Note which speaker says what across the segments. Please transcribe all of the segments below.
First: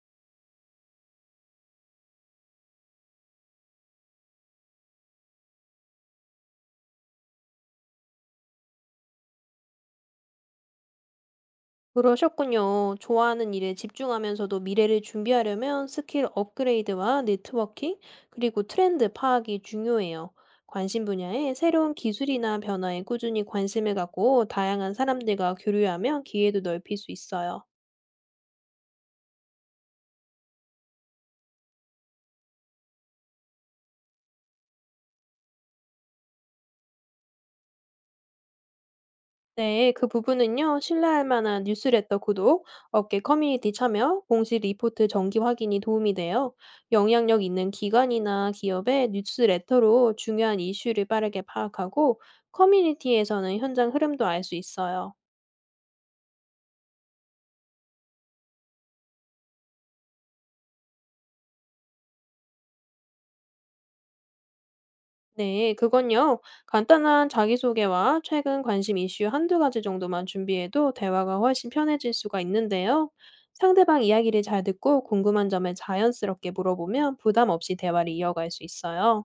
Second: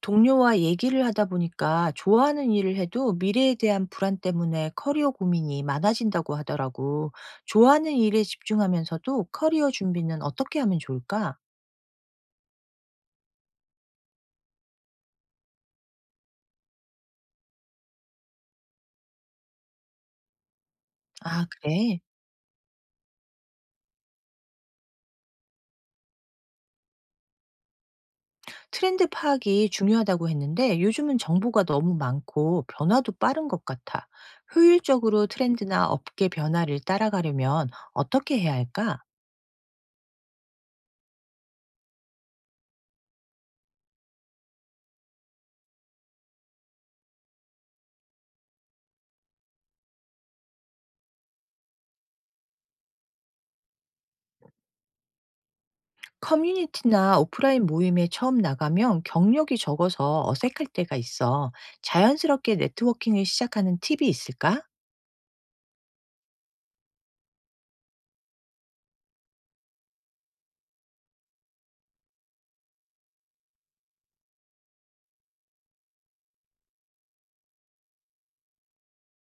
Speaker 1: 동료와 얘기를 하다 보니까 좋아하는 일을 해도 미래에 대한 불안 때문에 커리어 고민이 많아진다고 하더라고. 좋아하는 일에 집중하면서도 커리어 준비는 어떻게 하면 좋을까?
Speaker 2: 그러셨군요. 좋아하는 일에 집중하면서도 미래를 준비하려면 스킬 업그레이드와 네트워킹, 그리고 트렌드 파악이 중요해요. 관심
Speaker 1: 아,
Speaker 2: 분야에 새로운
Speaker 1: 그래.
Speaker 2: 기술이나 변화에 꾸준히 관심을 갖고 다양한 사람들과 교류하면 기회도 넓힐 수 있어요.
Speaker 1: 트렌드 파악이 중요하다고 했는데 요즘은 정보가 너무 많고 변화도 빠른 것 같아. 효율적으로 트렌드나 업계 변화를 따라가려면 어떻게 해야 할까?
Speaker 2: 네, 그 부분은요, 신뢰할 만한 뉴스레터 구독, 업계 커뮤니티 참여, 공식 리포트 정기 확인이 도움이 돼요. 영향력 있는 기관이나 기업의 뉴스레터로 중요한 이슈를 빠르게 파악하고, 커뮤니티에서는 현장 흐름도 알 수 있어요.
Speaker 1: 커뮤니티나 오프라인 모임에 처음 나가면 경력이 적어서 어색할 때가 있어. 자연스럽게 네트워킹을 시작하는 팁이 있을까?
Speaker 2: 네, 그건요, 간단한 자기소개와 최근 관심 이슈 한두 가지 정도만 준비해도 대화가 훨씬 편해질 수가 있는데요. 상대방 이야기를 잘 듣고 궁금한 점을 자연스럽게 물어보면 부담 없이 대화를 이어갈 수 있어요.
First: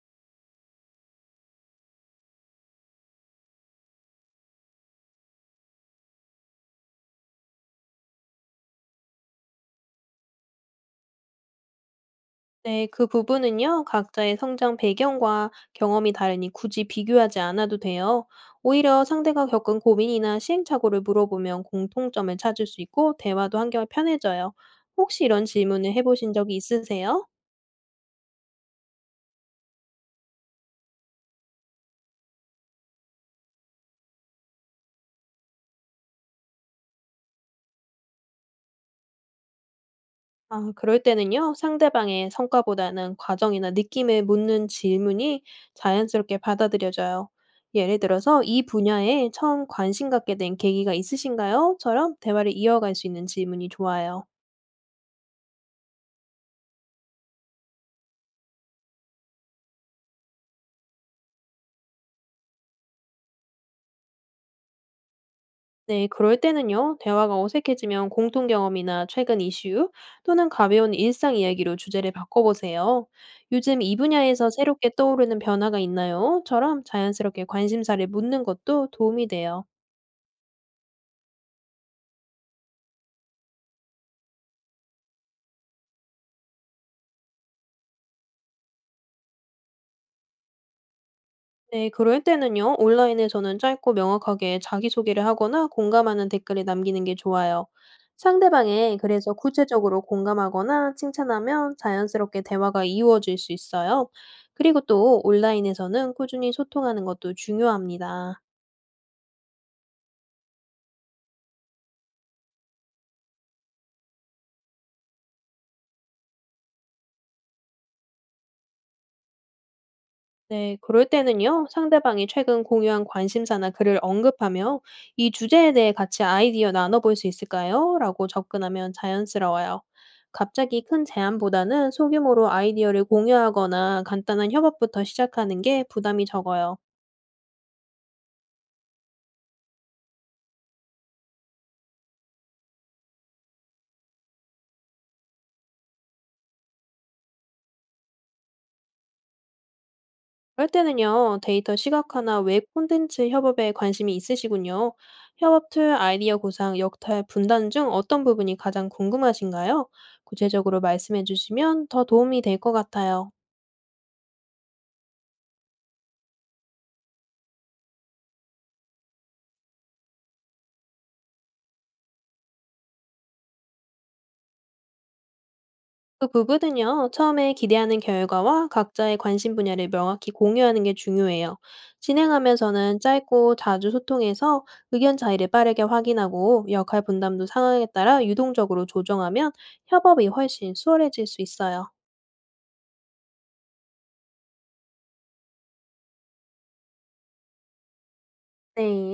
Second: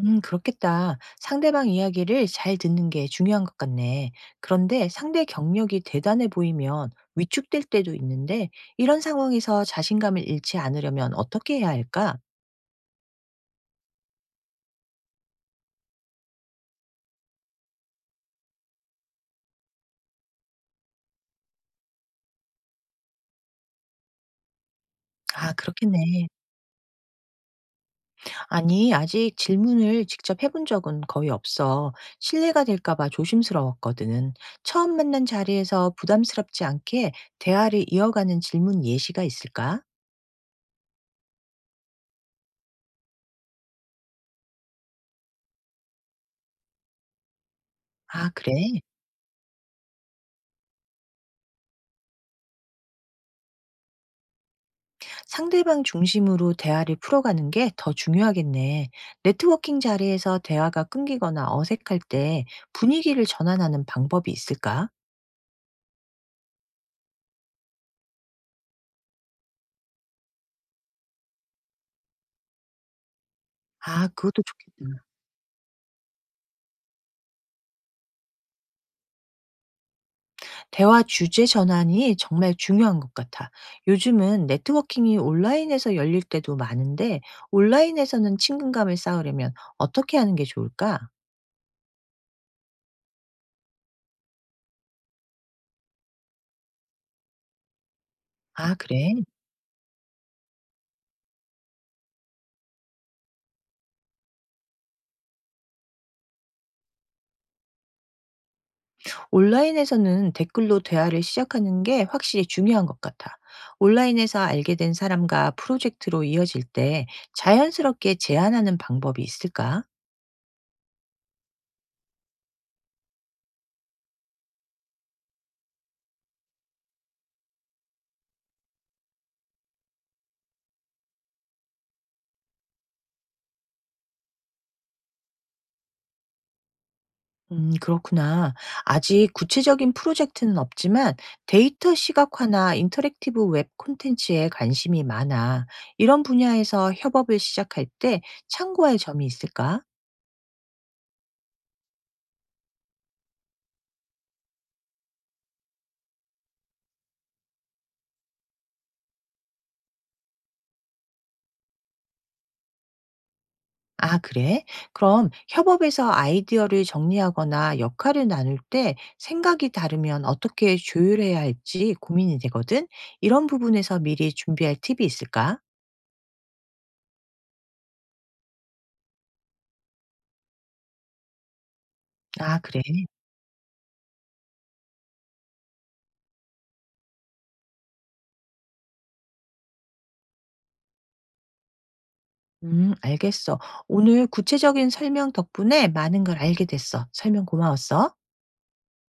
Speaker 1: 그렇겠다. 상대방 이야기를 잘 듣는 게 중요한 것 같네. 그런데 상대 경력이 대단해 보이면 위축될 때도 있는데 이런 상황에서 자신감을 잃지 않으려면 어떻게 해야 할까?
Speaker 2: 네, 그 부분은요, 각자의 성장 배경과 경험이 다르니 굳이 비교하지 않아도 돼요. 오히려 상대가 겪은 고민이나 시행착오를 물어보면 공통점을 찾을 수 있고, 대화도 한결 편해져요. 혹시 이런
Speaker 1: 아,
Speaker 2: 질문을
Speaker 1: 그렇겠네.
Speaker 2: 해보신 적이 있으세요?
Speaker 1: 아니, 아직 질문을 직접 해본 적은 거의 없어. 실례가 될까봐 조심스러웠거든. 처음 만난 자리에서 부담스럽지 않게 대화를 이어가는 질문 예시가 있을까?
Speaker 2: 아, 그럴 때는요, 상대방의 성과보다는 과정이나 느낌을 묻는 질문이 자연스럽게 받아들여져요. 예를
Speaker 1: 아,
Speaker 2: 들어서, 이
Speaker 1: 그래.
Speaker 2: 분야에 처음 관심 갖게 된 계기가 있으신가요? 처럼 대화를 이어갈 수 있는 질문이 좋아요.
Speaker 1: 상대방 중심으로 대화를 풀어가는 게 더 중요하겠네. 네트워킹 자리에서 대화가 끊기거나 어색할 때 분위기를 전환하는 방법이 있을까?
Speaker 2: 네, 그럴 때는요, 대화가 어색해지면 공통 경험이나 최근 이슈 또는 가벼운 일상 이야기로 주제를 바꿔보세요. 요즘 이
Speaker 1: 아, 그것도
Speaker 2: 분야에서 새롭게
Speaker 1: 좋겠다.
Speaker 2: 떠오르는 변화가 있나요? 처럼 자연스럽게 관심사를 묻는 것도 도움이 돼요.
Speaker 1: 대화 주제 전환이 정말 중요한 것 같아. 요즘은 네트워킹이 온라인에서 열릴 때도 많은데, 온라인에서는 친근감을 쌓으려면 어떻게 하는 게 좋을까?
Speaker 2: 네, 그럴 때는요, 온라인에서는 짧고 명확하게 자기소개를 하거나 공감하는 댓글을 남기는 게 좋아요.
Speaker 1: 아,
Speaker 2: 상대방에
Speaker 1: 그래.
Speaker 2: 그래서 구체적으로 공감하거나 칭찬하면 자연스럽게 대화가 이루어질 수 있어요. 그리고 또 온라인에서는 꾸준히 소통하는 것도 중요합니다.
Speaker 1: 온라인에서는 댓글로 대화를 시작하는 게 확실히 중요한 것 같아. 온라인에서 알게 된 사람과 프로젝트로 이어질 때 자연스럽게 제안하는 방법이 있을까?
Speaker 2: 네, 그럴 때는요, 상대방이 최근 공유한 관심사나 글을 언급하며 이 주제에 대해 같이 아이디어 나눠볼 수 있을까요? 라고 접근하면 자연스러워요. 갑자기 큰 제안보다는 소규모로 아이디어를 공유하거나 간단한 협업부터 시작하는 게 부담이 적어요.
Speaker 1: 그렇구나. 아직 구체적인 프로젝트는 없지만 데이터 시각화나 인터랙티브 웹 콘텐츠에 관심이 많아. 이런 분야에서 협업을 시작할 때 참고할 점이 있을까?
Speaker 2: 그럴 때는요, 데이터 시각화나 웹 콘텐츠 협업에 관심이 있으시군요. 협업 툴 아이디어 구상, 역할 분단 중 어떤 부분이 가장 궁금하신가요? 구체적으로 말씀해 주시면 더 도움이 될 것 같아요.
Speaker 1: 아, 그래? 그럼 협업에서 아이디어를 정리하거나 역할을 나눌 때 생각이 다르면 어떻게 조율해야 할지 고민이 되거든? 이런 부분에서 미리 준비할 팁이 있을까?
Speaker 2: 그 부분은요, 처음에 기대하는 결과와 각자의 관심 분야를 명확히 공유하는 게 중요해요.
Speaker 1: 아, 그래.
Speaker 2: 진행하면서는 짧고 자주 소통해서 의견 차이를 빠르게 확인하고 역할 분담도 상황에 따라 유동적으로 조정하면 협업이 훨씬 수월해질 수 있어요.
Speaker 1: 알겠어. 오늘 구체적인 설명 덕분에 많은 걸 알게 됐어. 설명 고마웠어.
Speaker 2: 네.